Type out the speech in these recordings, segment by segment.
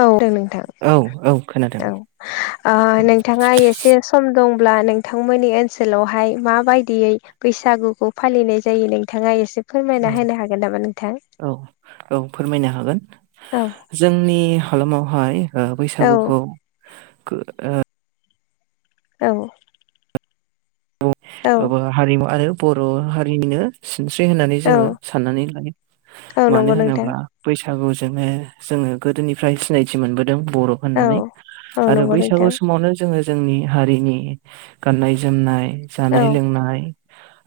औ दो नोंथां औ औ खोनादों औ ओ नोंथाङा एस से सम दंब्ला नोंथांमोननि ओनसोलावहाय माबायदियै बैसागुखौ फालिनाय जायो नोंथाङा एसे औ फोरमायना होनो हागोन नामा नोंथां? औ औ फोरमायनो हागोन औ जोंनि हालामावहाय ओ औ बैसागुखौ गो ओ औ औ ओबो हारिमु आरो बर हारिनिनो सिनस्रि होननानै औ जोङो साननानै लायो औ मानो नंगौ नोंथां होनोब्ला बैसागुजोंनो जोङो गोदोनिफ्राय सिनायथि मोनबोदों बर' औ होननानै औ आरो नंगौ बैसागु नोंथां समावनो जोङो जोंनि हारिनि गाननाय जोमनाय औ जानाय लोंनाय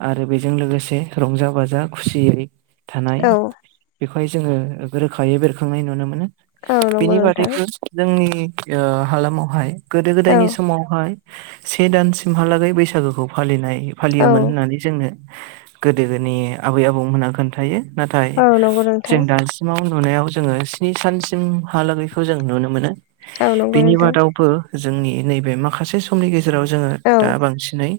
आरो बेजों लोगोसे रंजा बाजा खुसियै थानाय औ बेखौहाय जोङो ओ रोखायै बेरखांनाय नुनो मोनो। औ नंगौ बिनि नोंथां बादैबो जोंनि ओ हालामावहाय गोदो औ गोदायनि समावहाय से दानसिमहालागै बैसागोखौ फालिनाय औ फालियोमोन होननानै जोंनो गोदो गोनि आबै आबौमोनहा खोन्थायो नाथाय औ नंगौ नोंथां जों दा सिमाव नुनायाव जों स्नि सानसिमहालागैखौ जों नुनो मोनो। औ नंगौ बिनि नोंथां बादावबो जोंनि नैबे माखासे सुबुंनि गेजेराव जों औ दा बांसिनै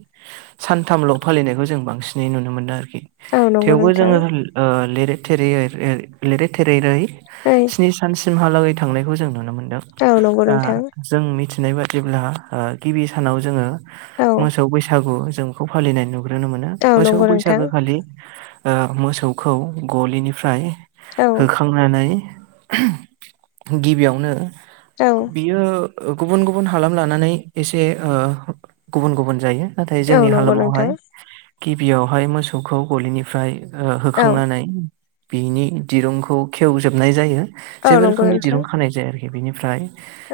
सानथामलग फालिनायखौ जों बांसिनै नुनो मोन आरोखि औ नंगौ थेवबो जों नोंथां अ लै थेरैै लै थेरैै ओइ स्नि सानसिम सिमहालागै थांनायखौ जों नुनो मोनदों औ नंगौ दा नोंथां जों मिथिनाय बादिब्ला गिबि सानाव जों औ मोसौ बैसो बैसागु जों बेखौ फालिनाय नुग्रोनो मोनो औ मोसौ नंगौ नोंथां बैसागोखालि अ मोसौखौ गलिनिफ्राय औ होखार थांनानै गिबियावनो औ। बियो गुबुन गुबुन हालाम लानानै एसे गुबुन गुबुन जायो नाथाय औ जोंनि नंगौ हालाम नोंथां हाय। गिबियावहाय मोसौखौ गलिनिफ्राय औ होखांनानै बिनि दिरुंखौ खेवजोबनाय जायो औ जेबो नंगौ रोखोमनि नोंथां दिरुं खानाय जायाखो बेनिफ्राय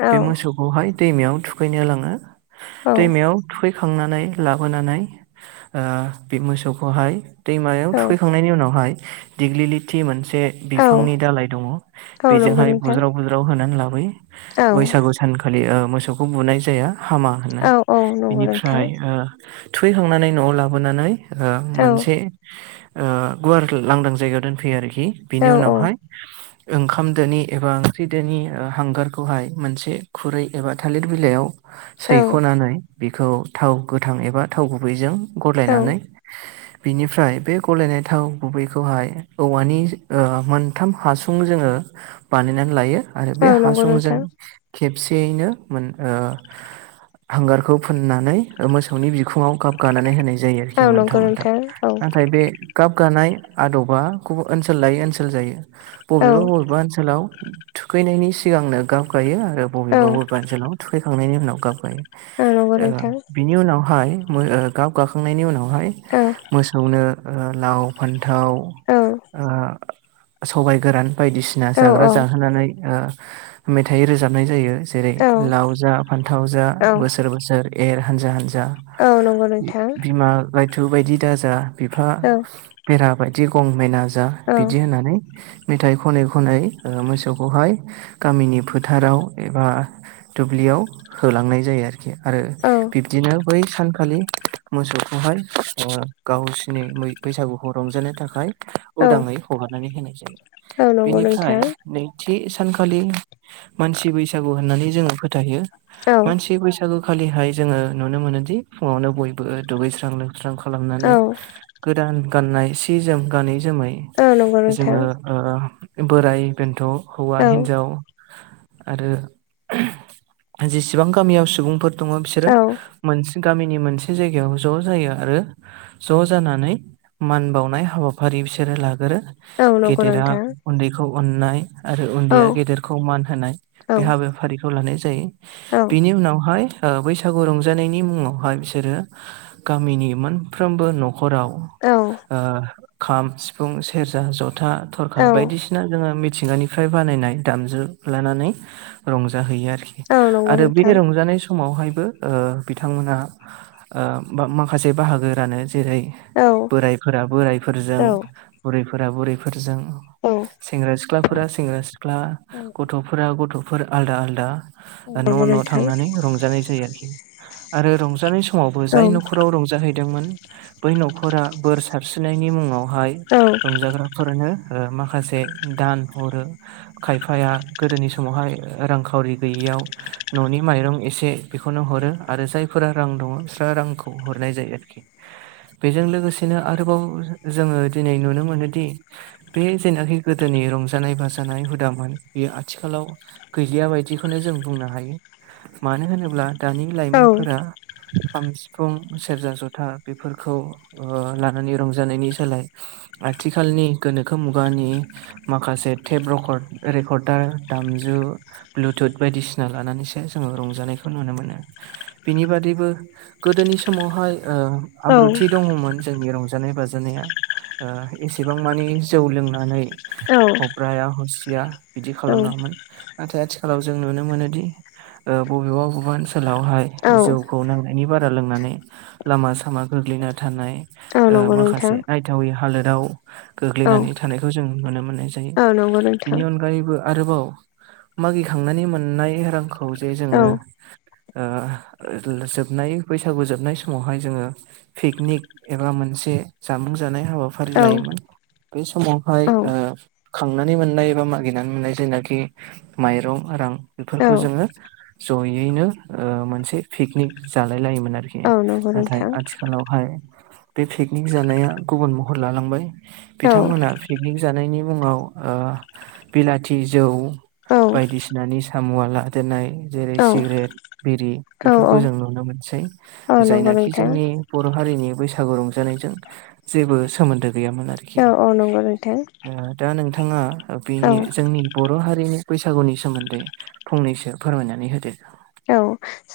औ बे मोसौखौहाय दैमायाव थुखैनो लाङो औ दैमायाव थुखैखांनानै लाबोनानै बे मोसौखौहाय दैमायाव औ थुखैखांनायनि उनावहाय दिग्लिलिथि मोनसे औ बिफांनि दालाय दङ औ नंगौ बेजोंहाय नोंथां बुज्राव बुज्राव होनानै लाबोयो। औ बैसागु सानखालि मोसौखौ बुनाय जाया हामा। औ औ नंगौ बिनि नोंथां फ्राय ओ थुखैखांनायनि न लाबोनानै औ मोनसे गुवार लांदां जायगायाव दोनफैयो आरोखि हि औ बिनि औ नहाय ओंखामदोनि एबा ओंख्रिदोनि हांगारखौहाय मोनसे खुरै एबा थालिर बिलाइयाव औ सैख'नानै बिखौ थाव गोथां एबा थाव गुबैजों औ गलायनानै बिनिफ्राय बे गलायनाय थाव गुबैखौहाय औवानि मोनथाम हासुं जोंङो बानायनानै लायो आरो बे औ नंगौ हासुंजों नोंथां खेबसेयैनो-मोन ओ हांगाररखौ फोननानै ओ मोसौनि बिखुङाव गाब गानानै होनाय जायो औ आरोखि नंगौ मोनथाम मोनथाम नोंथां औ नाथाय बे गाब गानाय आदबा गुबु-ओनसोल लायै ओनसोल जायो औ बबेबा बबेबा ओनसोलाव थुखैनायनि सिगांनो गाब गायो आरो औ बबेबा बबेबा ओनसोलाव थुखैखांनायनि उनाव गाब गायो। औ नंगौ ओ नोंथां बिनि उनावहाय मो-ओ गाब गाखांनायनि उनाव बहाय औ मोसौनो ओ लाव फान्थाव औ ओ सबाइ गोरान बायदिसिना औ जाग्रा जाहोनानै ओ मेथाइ रोजाबनाय जायो जेरै औ लाव जा फान्थाव जा बोसोर बोसोर एर हानजा हान्जा औ नंगौ नोंथां बिमा गायथु बायदि दाजा बिफा औ बेरा बायदि गं मेना जा औ बिदि होननानै मेथाइ खनै खनै ओ मोसौखौहाय गामिनि फोथाराव एबा दुब्लियाव होलांनाय जायो आरोखि आरो बिदिनो बै सानखालि मोसौखौहाय ओ गावसिनि मै बैसागुखौ रंजानो थाखाय औ उदाङै हगारनानै होनाय जायो औ नंगौ बेनिफ्राय नोंथां नैथि सानखालि मानसि बैसागु होननानै जोङो फोथायो मानसि बैस सागुखालिहाय जोङो नुनो मोनोदि फुङावनो बयबो दुगैस्रां लोबस्रां खालामनानै औ गोदान गाननाय सि जोम गानै जोमै औ नंगौ नोंथां जोङो ओ बोराय बेन्थ' औ हौवा हिन्जाव आरो जेसेबां गामियाव सुबुंफोर दङ बिस औ। मोनसे गामिनि मोनसे जायगायाव ज' जायो आरो ज' जानानै मान बावनाय हाबाफारि बिसोरो लागोरो। औ नंगौ गेदेरा नोंथां उन्दैखौ अननाय आरो औ उन्दैया गेदेरखौ मान होनाय बे हाबाफारिखौ लानाय जायो। बिनि उनावहाय ओ बै सागु रंजानायनि मुङावहाय बिसोरो गामिनि मोनफ्रोमबो न'खराव औ। ओ खाम, सिफुं, सेरजा, जथा, औ थरखा औ बायदिसिना जोङो मिथिंगानि फ्राय बानायनाय दामजु लानानै रंजाहैयो आरोखि औ नंगौ आरो बे नोंथां रंजानाय स मावहायबो ओ बिथांमोना ओ माखासे बाहागो रानो जेरै औ बोरायफोरा बोरायफोरजों औ बुरैफोरा बुरैफोरजों औ सेंग्रा सिख्लाफोरा सेंग्रा सिख्ला औ गथ'फोरा गथ'फोर आलदा आलदा नंगौ न' न' नोंथां थांनानै रंजानाय जायो आरोखि आरो रंजानाय स समावबो औ जाय न'खराव रंजाहैदोंमोन बै न'खरा बोर सारस्रिनायनि मुङाव हाय औ रंजाग्राफोरनो ओ माखासे दान हरो। खायफाया गोदोनि समावहाय रांखावरि गैयियाव न'नि माइरं एसे बे खौनो हरो आरो जायफोरा रां दङ बिस्रा रांखौ हरनाय जायो आरोखि। बेजों लोगोसेनो आरोबाव जोङो दिनै नुनो मोनोदि बे जेनाखि गोदोनि रंजानाय बाजानाय हुदामोन बेयो आथिखालाव गैलिया बायदिखौनो जों बुंनो हायो मानो होनोब्ला दानि औ लाइमोनफोरा खाम, सिफुं, सेरजा, जथा बेफोरखौ ओ लानानै रंजानायनि सोलाय आथिखालनि गोनोखो मुगानि माखासे टेप रेकॉर्ड रेकॉर्डार दामजु ब्लुथुथ बायदिसिना लानानैसो जोङो रंजानायखौ नुनो मोनो। बिनि बादैबो गोदोनि समावहाय ओ औ आब्रुथि दङमोन जोंनि रंजा नाय बाजानाया। ओ एसेबां मानि जौ लोंनानै औ हब्राया हसिया बिदि खालामनाङामोन नाथाय आथिखालाव जों नुनो मोनोदि ओ बबेबा बबेबा ओन सोलावहाय औ जौखौ नांनायनि बारा लोंनानै लामा सामा गोग्लैना थानाय औ ओ नंगौ नोंथां माखासे नायथावै हालोदाव औ गोग्लैनानै थानायखौ जों नुनो मोननाय औ नंगौ नोंथां बिनि अनगायैबो आरोबाव मागिखांनानै मोननाय रांखौ जे जोङो औ ओ जोबनाय बैसागु जोबनाय समावहाय जोङो पिकनिक एबा मोनसे जामुं जानाय हाबाफारि औ लायोमोन। बे समावहाय औ ओ खांनानै मोननाय एबा मागिनानै मोननाय जायनाखि माइरं रां औ बेफोरखौ जोङो जयैनो ओ मोनसे पिकनिक जालाय लायोमोन आरोखि औ नंगौ नाथाय नोंथां आथिखाल लावहाय बे पिकनिक जानाया गुबुन महर लालांबाय औ बिथांमोना पिकनिक जानायनि मुङाव ओ बिलाथि जौ औ बायदिसिना निसा मुआ लादेरनाय जेरै औ सिगारेट बिरि बेफोरखौ जों नुनो मोनसै औ नंगौ जायनाखि जोंनि नोंथां बर' हारिनि बैसागु रंजानायजों जेबो सोमोन्दो गैयामोन आरोखि। औ औ नंगौ नोंथां। ओ दा नोंथाङा बे औ जोंनि बर' हारिनि बैसागुनि सोमोन्दै फंनैसो फोरमायनानै होदो। औ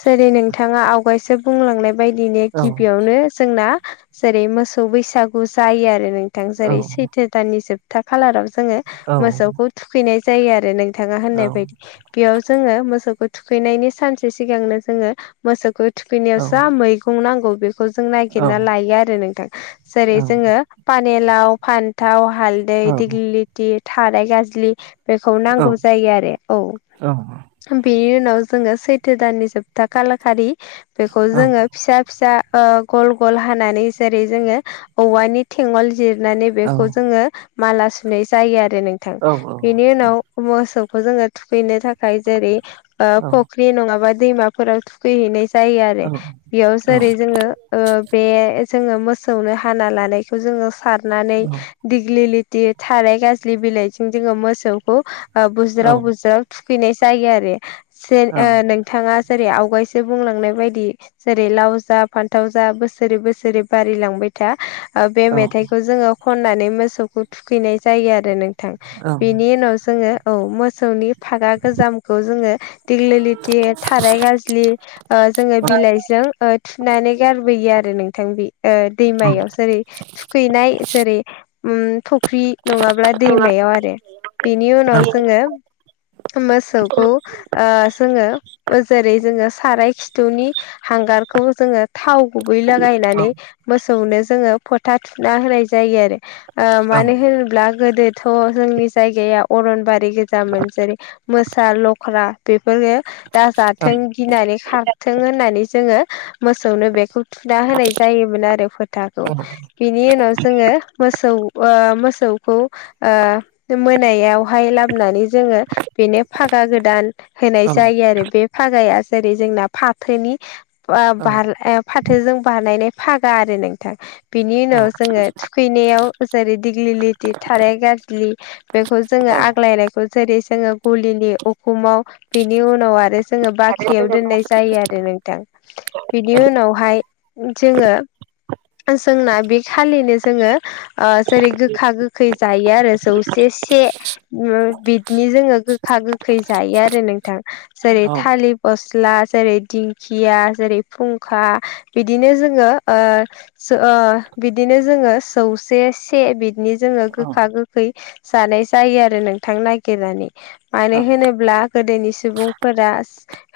जेरै नोंथाङा आवगायसो बुंलांनाय बायदिनि औ गिबियावनो जोंना जेरै मोसौ बैसागु जायो आरो नोंथां औ जेरै सैथो दाननि जोबथा खालाराव जोङो औ मोसौखौ थुखैनाय जायो आरो नोंथाङा औ होननाय बायदि। बेयाव जोङो मोसौखौ थुखैनायनि सानसे सिगांनो जोङो मोसौखौ थुखैनायाव औ जा मै थुम नांगौ बेखौ जों औ नागिरना लायो आरो नोंथां जेरै औ जोङो पानेलाव फान्थाव हालदै औ दिगलिथि थाराय गाजलि। बेखौ औ नांगौ जायो आरो औ औ बेनि उनाव जोङो सैथ थो दाननि जोबथा खालारखालि बेखौ औ जोङो फिसा फिसा ओ गल गल हानानै जेरै जोङो औवानि थेंगल जिरनानै बेखौ जोङो माला सुनाय जायो आरो नोंथां औ बे नि उनाव मोसौ खौ जोङो थुखैनो थाखाय जेरै ओ फख्रि नङा बा दैमाफोराव थुखैहैनाय जायो आरो औ बेयाव औ जेरै जोङो ओ बे जोङो मोसौनो हाना लानायखौ जोङो सारनानै दिग्लि लिथि थाराय गाज्लि बिलाइजों जोङो मोसौखौ ओ बुज्राव बुज्राव थुखैनाय जायो आरो जे ओ नोंथाङा जेरै आवगायसो बुंलांनाय बायदि जेरै लाव जा फान्थाव जा बोसोरै बोसोरै बारि लांबाय था ओ बे मेथाइखौ जोङो खननानै मोसौखौ थुखैनाय जायो आरो नोंथां। ओं बेनि उनाव जोङो औ मोसौनि फागा गोजामखौ जोङो दिग्लि दि थाराय गाज्लि ओ जोङो बिलाइजों ओ थुनानै गारबोयो आरो नोंथां बे ओ दैमायाव जेरै थुखैनाय जेरै उम फख्रि नङाब्ला दैमायाव आरो बेनि उनाव जोङो मोसौखौ ओ जोङो ओ जेरै जोङो साराय खिथुनि हांगारखौ जोङो थाव गुबै लागायनानै मोसौनो जोङो फोथा थुना होनाय जायो आरो ओ मानो होनोब्ला गोदो थ' जोंनि जायगाया अरनबारि गोजामोन जेरै मोसा लख्रा बेफोरनो दाजाथों गिनानै खारथों होननानै जोङो मोसौनो बेखौ थुना होनाय जायोमोन आरो फोथाखौ। बिनि उनाव जोङो मोसौ ओ मोसौखौ ओ मोनायावहाय लाबोनानै जोङो बेनो फागा गोदान होनाय जायो आरो बे फागाया जेरै जोंना फाथोनि। बा ओं औ ओं बाल ओ फाथोजों बानायनाय फागा आरो नोंथां। बिनि उनाव जोङो थुखैनायाव जेरै दिग्लि लिथि थाराय गाज्लि बेखौ जोङो ओं आग्लायनायखौ जेरै जोङो गलिनि उखुमाव बिनि उनाव आरो जोङो बाख्रियाव दोननाय जायो आरो नोंथां बिनि उनावहाय जोङो जोंना बे खालिनो जोङो ओ जेरै गोखा गोखै जायो आरो जौसे से उम बिदिनि जोङो गोखा गोखै जायो आरो नोंथां जेरै लि गस्ला जेरै दिंखिया जेरै फुंखा बिदिनो जोङो ओ जो ओ बिदिनो जोङो सौसे से बि बिनि जोङो ओं गोखा गोखै जानाय जायो आरो नोंथां नागिरनानै। मानो ओं ओं होनोब्ला गोदोनि सुबुंफोरा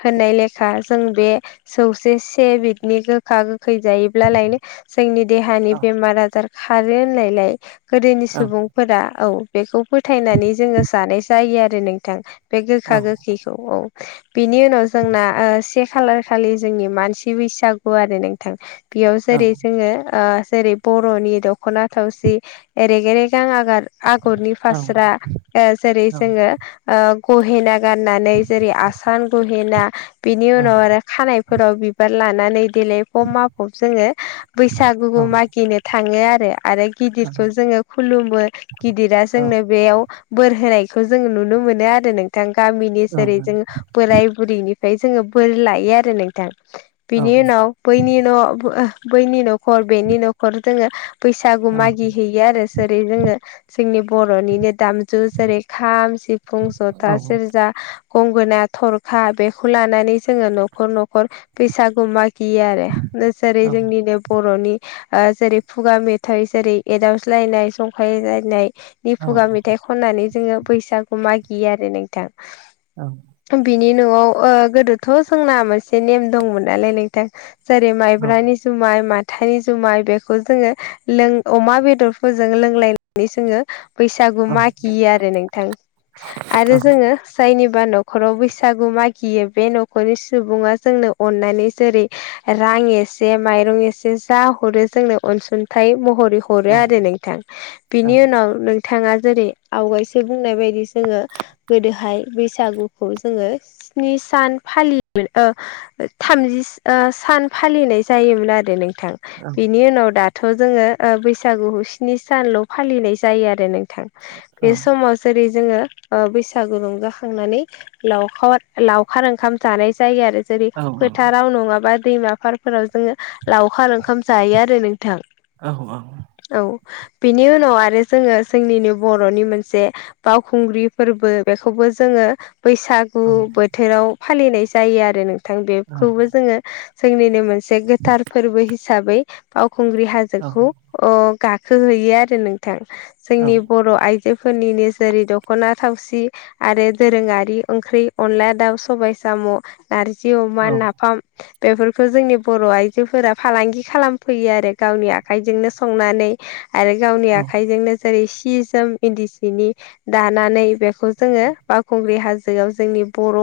होननाय लेखा जों बे जौसे से बिदनि गो खा गोखै जायोब्लालायनो जोंनि देहानि बेमार आजार खारो होननायलाय गोदोनि ओं औ सुबुंफोरा औ बेखौ फोथायनानै जोङो जानाय जायो आरो नोंथां। बे औ गोखा ओं गोखैखौ औ। बिनि उनाव जोंना ओ से खालार खालि जोंनि मानसि बैसागु आरो नोंथां। बेयाव जेरै जोङो ओ जेरै। बर'नि दख'ना थावसि एरेगे रेगां आगार आगरनि औ ओं औ ओं औ फास्रा ओ जेरै औ जोङो। ओ गहेना गाननानै जेरै आसान गहेना बिनि उनाव आरो खानायफोराव बिबार लानानै देलायफब माफब जोङो औ बैसागुबो मागिनो थाङो आरो औ गिदिरखौ जोङो खुलुमो गिदिरा औ जोंनो बेयाव बोर होनायखौ जों नुनो मोनो आरो नों थां गामिनि औ जेरै जों बोराय बुरैनिफ्राय जोङो बोर लायो आरो नोंथां। औ बिनि उनाव बैनि न' ओ बैनि न'खर बेनि न'खर जोङो बैसागु औ मागि हैैयो आरो जेरै जोङो जोंनि बर'निनो दाम जु जेरै खाम सिफुं औ जथा सेरजा गंगोना थरखा बेखौ लानानै जोङो न'खर न'खर बैसागु मागियो आरो। जेरै जोंनिनो बर'नि ओ जेरै खुगा मेथाइ जेरै एदावज्लायनाय जंखायलायनाय नि खुगा औ मेथाइ खननानै जोङो बैसागु मागियो आरो नोंथां। औ। बिनि न'आव ओ गोदोथ' जोंना मोनसे नेम दंमोन नालाय नोंथां। जेरै मायब्रानि जुमाय माथानि जुमाय बेखौ जोङो लों अमा बेदरफोरजों लोंलायनानै जोङो बैसागु औ मागियो आरो नोंथां आरो जोङो जायनिबा न' न'खराव बैसागु मागियो बे न'खरनि सुबुङा जोंनो अननानै जेरै रां एसे माइरं एसे जा हरो जोंनो अनसुंथाइ महरै हरो आरो नोंथां बिनि उनाव नोंथाङा जेरै आवगायसो बुंनाय बायदि जोङो गोदोहाय बैसागुखौ जोंङो स्नि सान फालियोमोन ओ थामजि ओ सान फालिनाय जायोमोन आरो नोंथां। बिनि उनाव दाथ' जोङो ओ बैसागु स्नि सानल' फालिनाय जायो आरो नोंथां। बे समाव जेरै जोङो ओ बैसागु रंजाखांनानै लावखार लावखार ओंखाम जानाय जायो आरो जेरै फोथाराव नङाबा दैमाफोर फोराव जोङो लावखार ओंखाम जायो आरो नोंथां। औ औ। औ बिनि उनाव आरो जोङो जोंनिनो बर'नि मोनसे बावखुंग्रि फोरबो बेखौबो जोङो बैसागु बोथोराव फालिनाय जायो आरो नोंथां बेखौबो जोङो जोंनिनो मोनसे गोथार फोरबो हिसाबै फावखुंग्रि हाजोखौ ओ गाखोहैयो आरो नोंथां जोंनि बर' आइजो फोरनिनो जेरै दखना थावसि आरो दोरोङारि ओंख्रि अनला दाउ सबाय साम नारजि अमा औ नाफाम बेफोरखौ जोंनि बर आइजोफोरा फालांगि खालामफैयो आरो गावनि आखाइजोंनो संनानै आरो गावनि औ आखाइजोंनो जेरै सि जोम इन्दि सिनि दानानै बेखौ जोङो बावखुंग्रि हाज जोआव जोंनि बर'